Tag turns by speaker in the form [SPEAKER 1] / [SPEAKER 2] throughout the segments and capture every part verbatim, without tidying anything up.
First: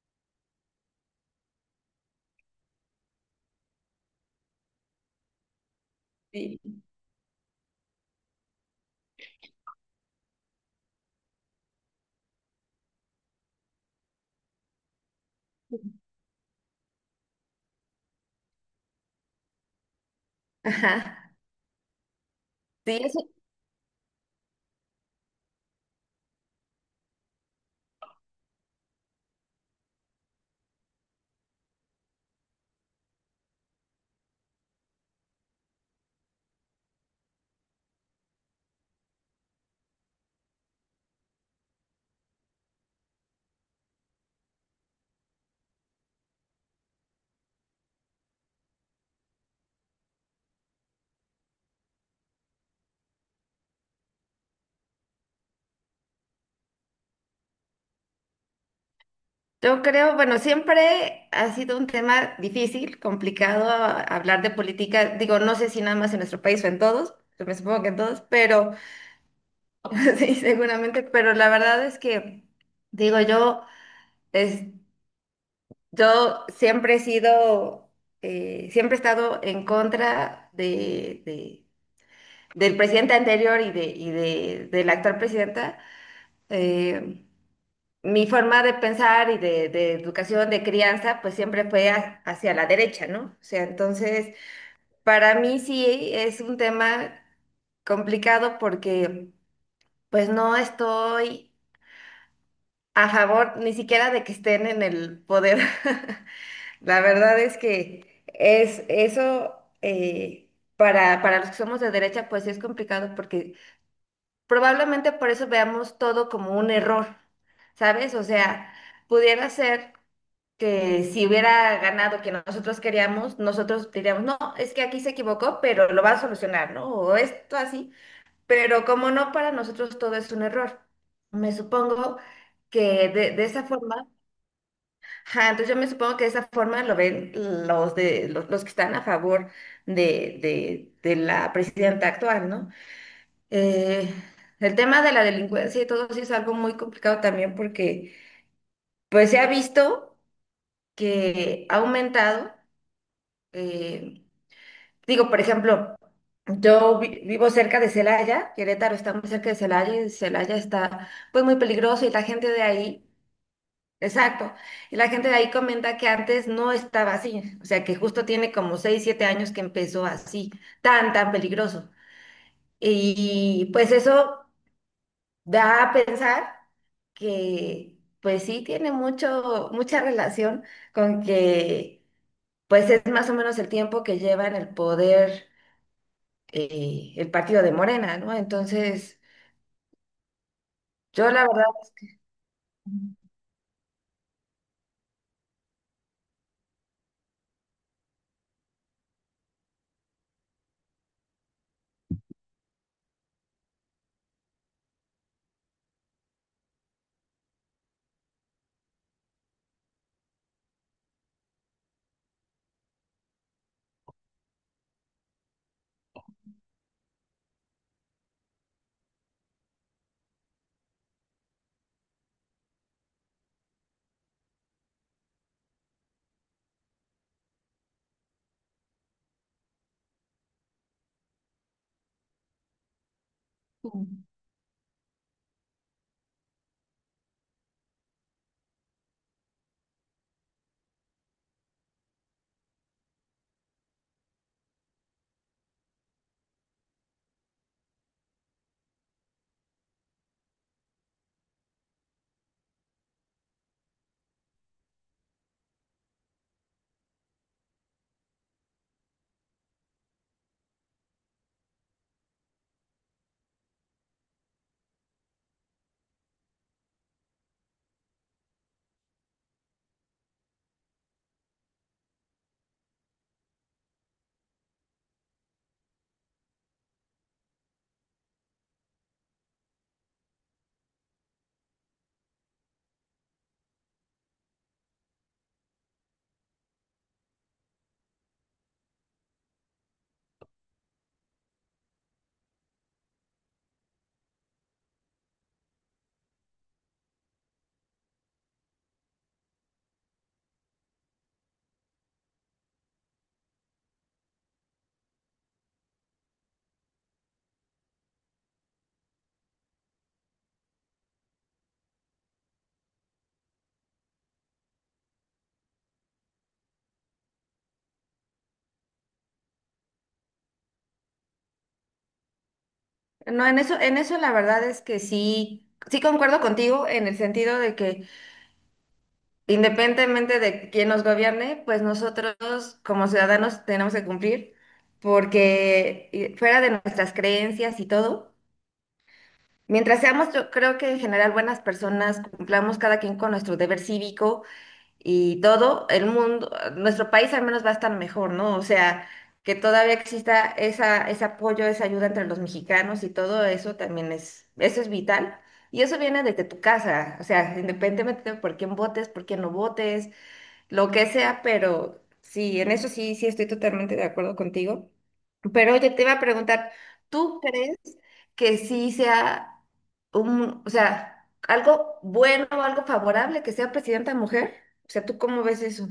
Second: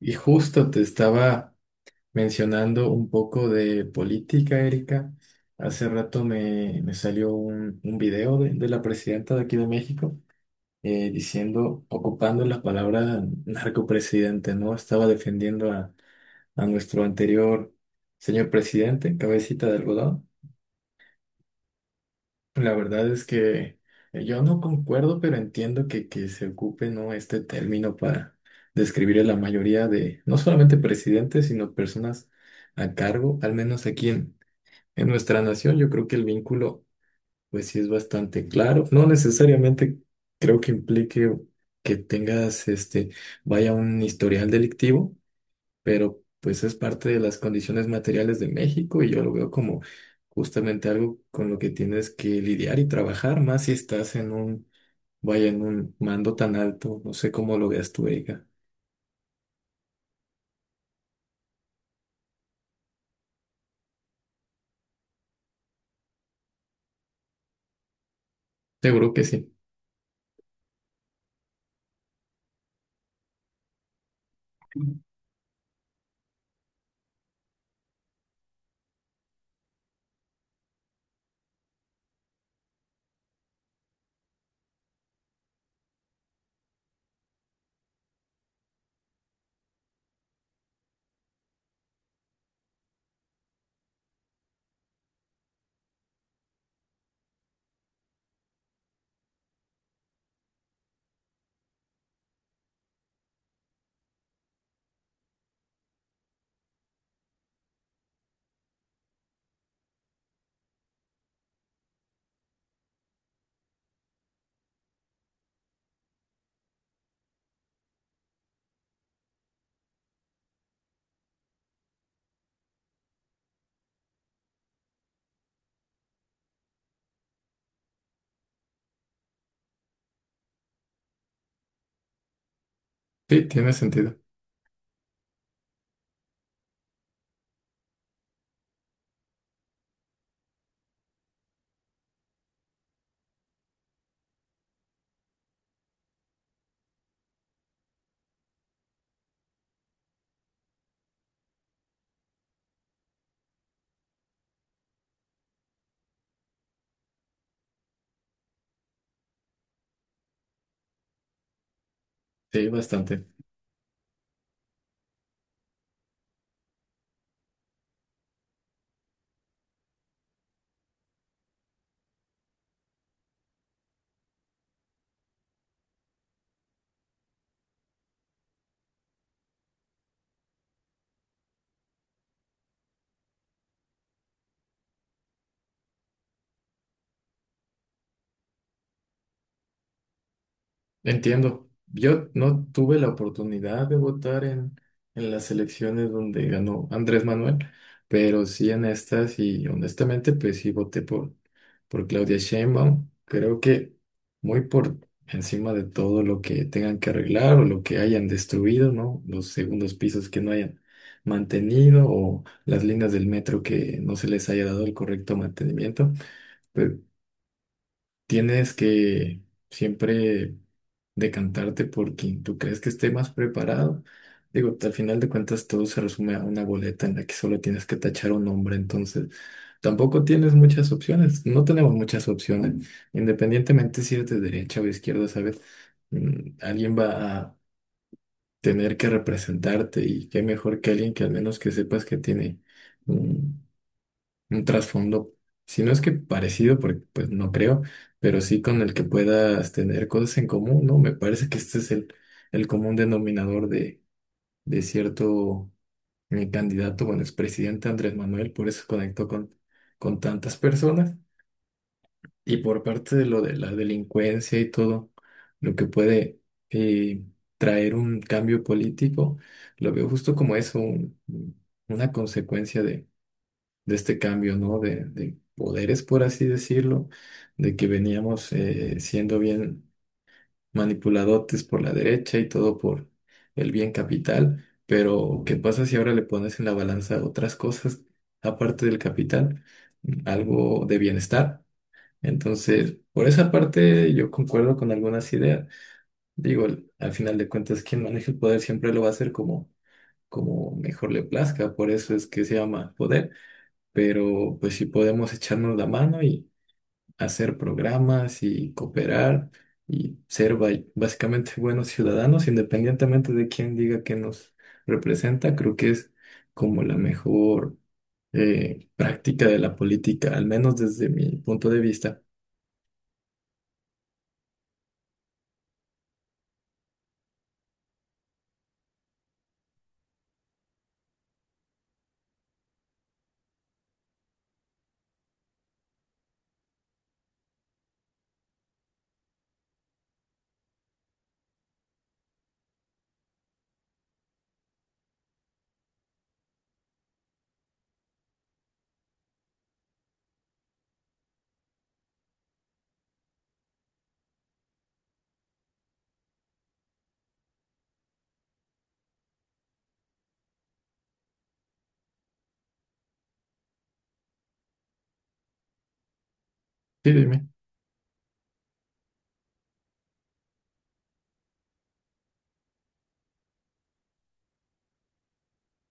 [SPEAKER 1] Y justo te estaba mencionando un poco de política, Erika. Hace rato
[SPEAKER 2] Sí.
[SPEAKER 1] me, me salió un, un video de, de la presidenta de aquí de México eh, diciendo, ocupando la palabra narcopresidente, ¿no? Estaba defendiendo a, a nuestro anterior señor presidente, cabecita de algodón.
[SPEAKER 2] Ajá.
[SPEAKER 1] La
[SPEAKER 2] Sí,
[SPEAKER 1] verdad es
[SPEAKER 2] eso-
[SPEAKER 1] que eh, yo no concuerdo, pero entiendo que, que se ocupe, ¿no?, este término para describir a la mayoría de, no solamente presidentes, sino personas a cargo, al menos aquí en, en nuestra nación. Yo creo que el vínculo pues sí es bastante claro. No necesariamente creo que implique que tengas, este, vaya, un historial delictivo, pero pues es parte de las condiciones materiales de México y yo lo veo como justamente algo con lo que tienes que lidiar y trabajar, más si estás en un, vaya, en un mando tan alto. No sé cómo lo veas tú, Erika.
[SPEAKER 2] yo creo, bueno, siempre ha sido un tema difícil, complicado a- hablar de política. Digo, no sé si nada más en nuestro país o en todos, yo me supongo que en todos, pero
[SPEAKER 1] Seguro que sí.
[SPEAKER 2] sí, seguramente, pero la verdad es que, digo, yo, es, yo siempre he sido, eh, siempre he estado en contra de, de- del presidente anterior y de, y de, de la actual presidenta. Eh, Mi forma de pensar y de, de educación, de crianza, pues siempre fue ha- hacia la derecha, ¿no? O sea, entonces, para mí sí es un tema complicado porque pues no estoy a favor ni siquiera de que estén en el poder. La verdad es que es eso eh, para, para los que somos de derecha, pues es complicado porque probablemente por eso veamos todo como un error, ¿sabes? O sea, pudiera ser. Que si hubiera ganado que nosotros queríamos, nosotros diríamos, no, es que aquí se equivocó, pero lo va a solucionar, ¿no? O esto así, pero como no, para nosotros todo es un error. Me supongo que de,
[SPEAKER 1] Sí,
[SPEAKER 2] de esa
[SPEAKER 1] tiene
[SPEAKER 2] forma,
[SPEAKER 1] sentido.
[SPEAKER 2] ajá, entonces yo me supongo que de esa forma lo ven los, de, los, los que están a favor de, de, de la presidenta actual, ¿no? Eh, el tema de la delincuencia y todo sí es algo muy complicado también porque pues se ha visto que ha aumentado. Eh, Digo, por ejemplo, yo vi- vivo cerca de Celaya, Querétaro está muy cerca de Celaya y Celaya está pues muy peligroso y la gente de
[SPEAKER 1] Sí,
[SPEAKER 2] ahí,
[SPEAKER 1] bastante.
[SPEAKER 2] exacto, y la gente de ahí comenta que antes no estaba así, o sea que justo tiene como seis siete años que empezó así, tan, tan peligroso. Y pues eso da a pensar que pues sí tiene mucho, mucha relación con que pues es más o menos el tiempo que lleva en el poder, eh, el partido de Morena, ¿no? Entonces, yo la verdad,
[SPEAKER 1] Entiendo. Yo no tuve la oportunidad de votar en, en las elecciones donde ganó Andrés Manuel, pero sí en estas y honestamente pues sí voté por, por Claudia Sheinbaum. Creo que muy por encima de todo lo que tengan que arreglar o lo que hayan destruido, ¿no? Los segundos pisos que no hayan mantenido o las líneas del metro que no se les haya dado el correcto mantenimiento. Pues tienes que siempre decantarte por quien tú crees que esté más preparado. Digo, al final de cuentas todo se resume a una boleta en la que solo tienes que tachar un nombre, entonces tampoco tienes muchas opciones, no tenemos muchas opciones, independientemente si eres de derecha o izquierda, ¿sabes? Mm, alguien va a tener que representarte y qué mejor que alguien que al menos que sepas que tiene un trasfondo, si no es que parecido, porque pues no creo, pero sí con el que puedas tener cosas en común, ¿no? Me parece que este es el, el común denominador de, de cierto eh, candidato, bueno, expresidente Andrés Manuel, por eso conectó con, con tantas personas. Y por parte de lo de la delincuencia y todo, lo que puede eh, traer un cambio político, lo veo justo como eso, un- una consecuencia de este cambio, ¿no? De, de poderes, por así decirlo, de que veníamos eh, siendo bien manipuladotes por la derecha y todo por el bien capital, pero ¿qué pasa si ahora le pones en la balanza otras cosas aparte del capital? Algo de bienestar. Entonces, por esa parte yo concuerdo con algunas ideas. Digo, al final de cuentas, quien maneja el poder siempre lo va a hacer como, como mejor le plazca, por eso es que se llama poder, pero pues si podemos echarnos la mano y hacer programas y cooperar y ser ba- básicamente buenos ciudadanos, independientemente de quién diga que nos representa, creo que es como la mejor eh, práctica de la política, al menos desde mi punto de vista.
[SPEAKER 2] no, en eso, en eso la verdad es que sí, sí concuerdo contigo en el sentido de que independientemente de quién nos gobierne, pues nosotros como ciudadanos tenemos que cumplir, porque eh, fuera de nuestras creencias y todo, mientras seamos, yo creo que en general buenas personas, cumplamos cada quien con nuestro deber cívico y todo el mundo, nuestro país al menos va a estar mejor, ¿no? O sea, que todavía exista esa, ese apoyo, esa ayuda entre los mexicanos y todo eso también es, eso es vital. Y eso viene desde tu casa, o sea, independientemente de por quién votes, por quién no votes, lo que sea, pero sí, en eso sí, sí estoy totalmente de acuerdo contigo. Pero oye, te iba a preguntar,
[SPEAKER 1] Sí,
[SPEAKER 2] ¿tú
[SPEAKER 1] dime.
[SPEAKER 2] crees que sí sea un, o sea, algo bueno o algo favorable que sea presidenta mujer? O sea, ¿tú cómo ves eso?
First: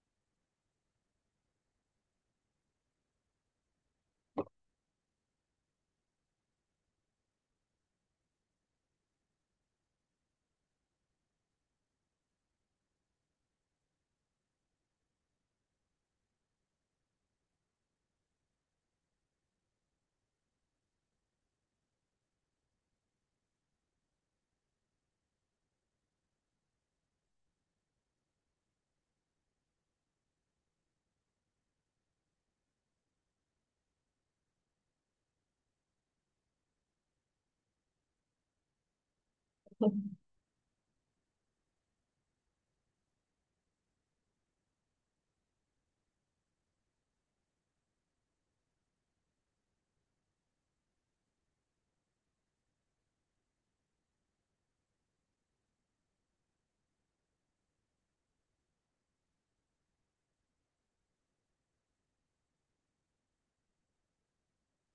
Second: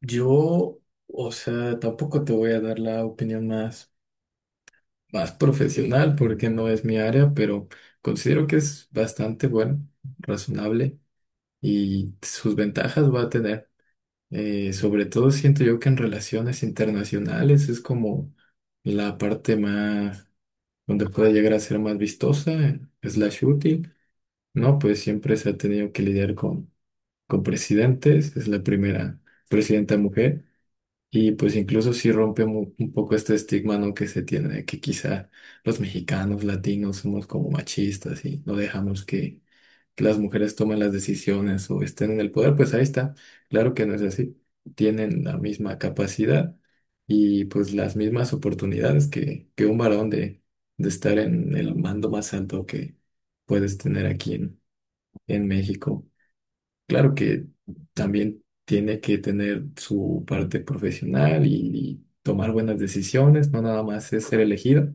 [SPEAKER 1] Yo, o sea, tampoco te voy a dar la opinión más, más profesional porque no es mi área, pero considero que es bastante bueno, razonable. Y sus ventajas va a tener. Eh, sobre todo siento yo que en relaciones internacionales es como la parte más donde puede llegar a ser más vistosa, slash útil, ¿no? Pues siempre se ha tenido que lidiar con, con presidentes, es la primera presidenta mujer. Y pues incluso sí rompe mu- un poco este estigma, ¿no?, que se tiene de que quizá los mexicanos, latinos, somos como machistas y no dejamos que, que las mujeres toman las decisiones o estén en el poder, pues ahí está. Claro que no es así. Tienen la misma capacidad y pues las mismas oportunidades que, que un varón de, de estar en el mando más alto que puedes tener aquí en, en México. Claro que también tiene que tener su parte profesional y, y tomar buenas decisiones, no nada más es ser elegido.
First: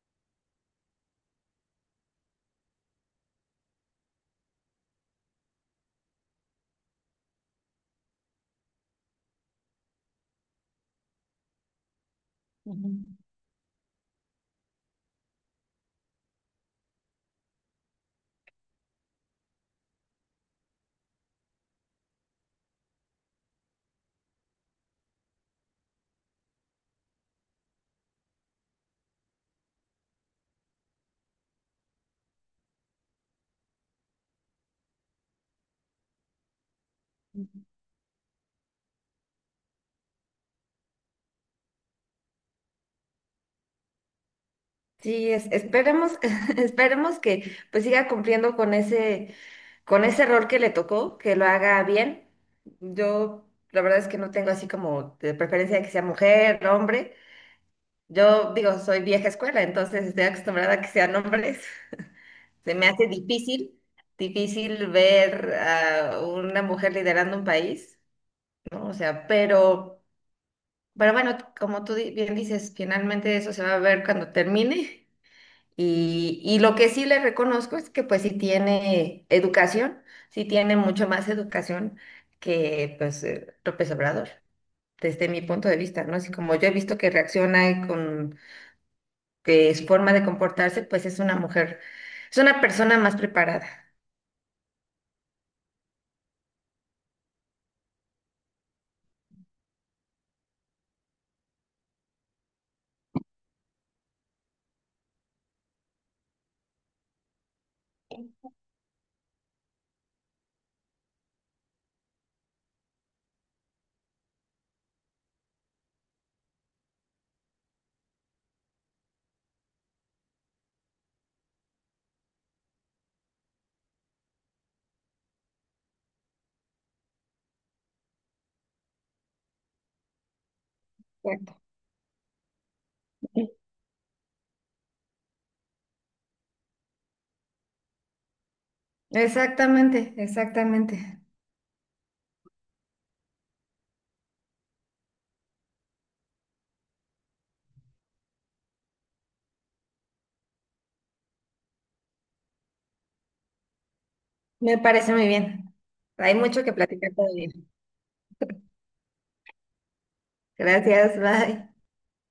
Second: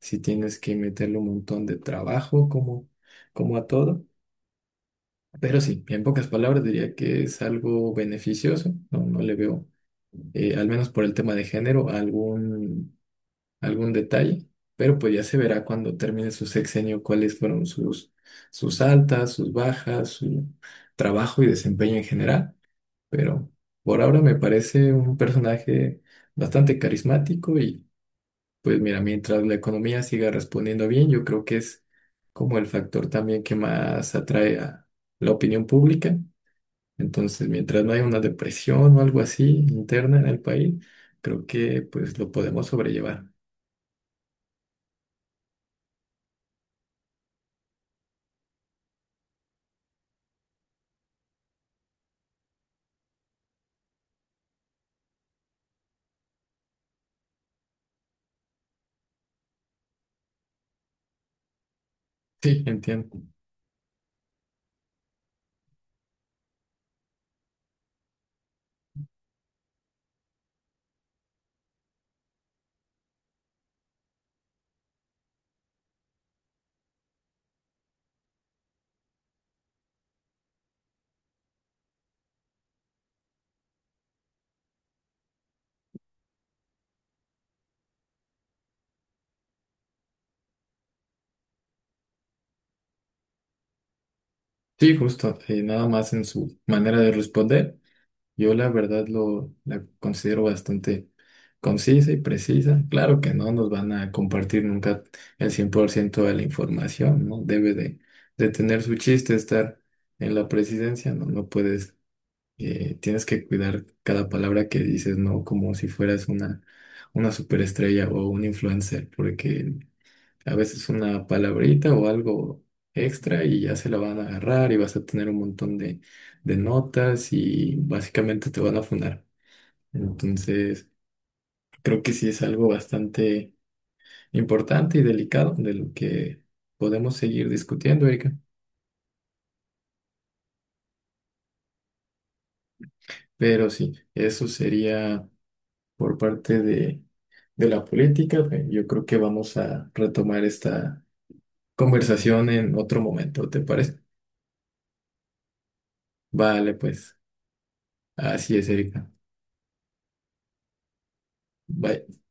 [SPEAKER 1] Si tienes que meterle un montón de trabajo como, como a todo. Pero sí, en pocas palabras diría que es algo beneficioso. No, no le veo, eh, al menos por el tema de género,
[SPEAKER 2] Ujú.
[SPEAKER 1] algún, algún detalle, pero pues ya se verá cuando termine su sexenio cuáles fueron sus, sus altas, sus bajas, su trabajo y desempeño en general, pero por ahora me parece un personaje bastante carismático y pues mira, mientras la economía siga respondiendo bien, yo creo que es como el factor también que más atrae a la opinión pública. Entonces, mientras no haya una depresión o algo así interna en el país, creo que pues lo podemos sobrellevar.
[SPEAKER 2] Sí, es- esperemos, esperemos que pues siga cumpliendo con ese, con ese rol que le tocó, que lo haga bien. Yo la verdad es que no tengo así como de preferencia de que sea mujer, hombre. Yo digo, soy vieja escuela, entonces estoy acostumbrada a que sean hombres.
[SPEAKER 1] Sí,
[SPEAKER 2] Se me hace
[SPEAKER 1] entiendo.
[SPEAKER 2] difícil, difícil ver a una mujer liderando un país, ¿no? O sea, pero, pero bueno, como tú di- bien dices, finalmente eso se va a ver cuando termine. Y, y lo que sí le reconozco es que pues sí tiene educación, sí tiene mucho más educación que pues eh, López Obrador, desde mi punto de vista, ¿no? Así como yo he visto que reacciona con que es forma de comportarse, pues es una mujer, es una persona más preparada.
[SPEAKER 1] Sí, justo. Eh, nada más en su manera de responder, yo la verdad lo la considero bastante concisa y precisa. Claro que no nos van a compartir nunca el cien por ciento de la información, ¿no? Debe de, de tener su chiste estar en la presidencia, ¿no? No puedes eh, tienes que cuidar cada palabra que dices, ¿no? Como si fueras una, una superestrella o un influencer, porque a veces una palabrita o algo extra y ya se la van a agarrar y vas a tener un montón de, de notas y básicamente te van a funar. Entonces,
[SPEAKER 2] Exacto.
[SPEAKER 1] creo que sí es algo bastante importante y delicado de lo que podemos seguir discutiendo, Erika.
[SPEAKER 2] Exactamente, exactamente.
[SPEAKER 1] Pero sí, eso sería... por parte de, de la política, pues, yo creo que vamos a retomar esta conversación en otro momento, ¿te parece?
[SPEAKER 2] Me parece muy bien. Hay mucho
[SPEAKER 1] Vale,
[SPEAKER 2] que platicar
[SPEAKER 1] pues
[SPEAKER 2] todavía.
[SPEAKER 1] así es, Erika.
[SPEAKER 2] Gracias, bye.
[SPEAKER 1] Bye.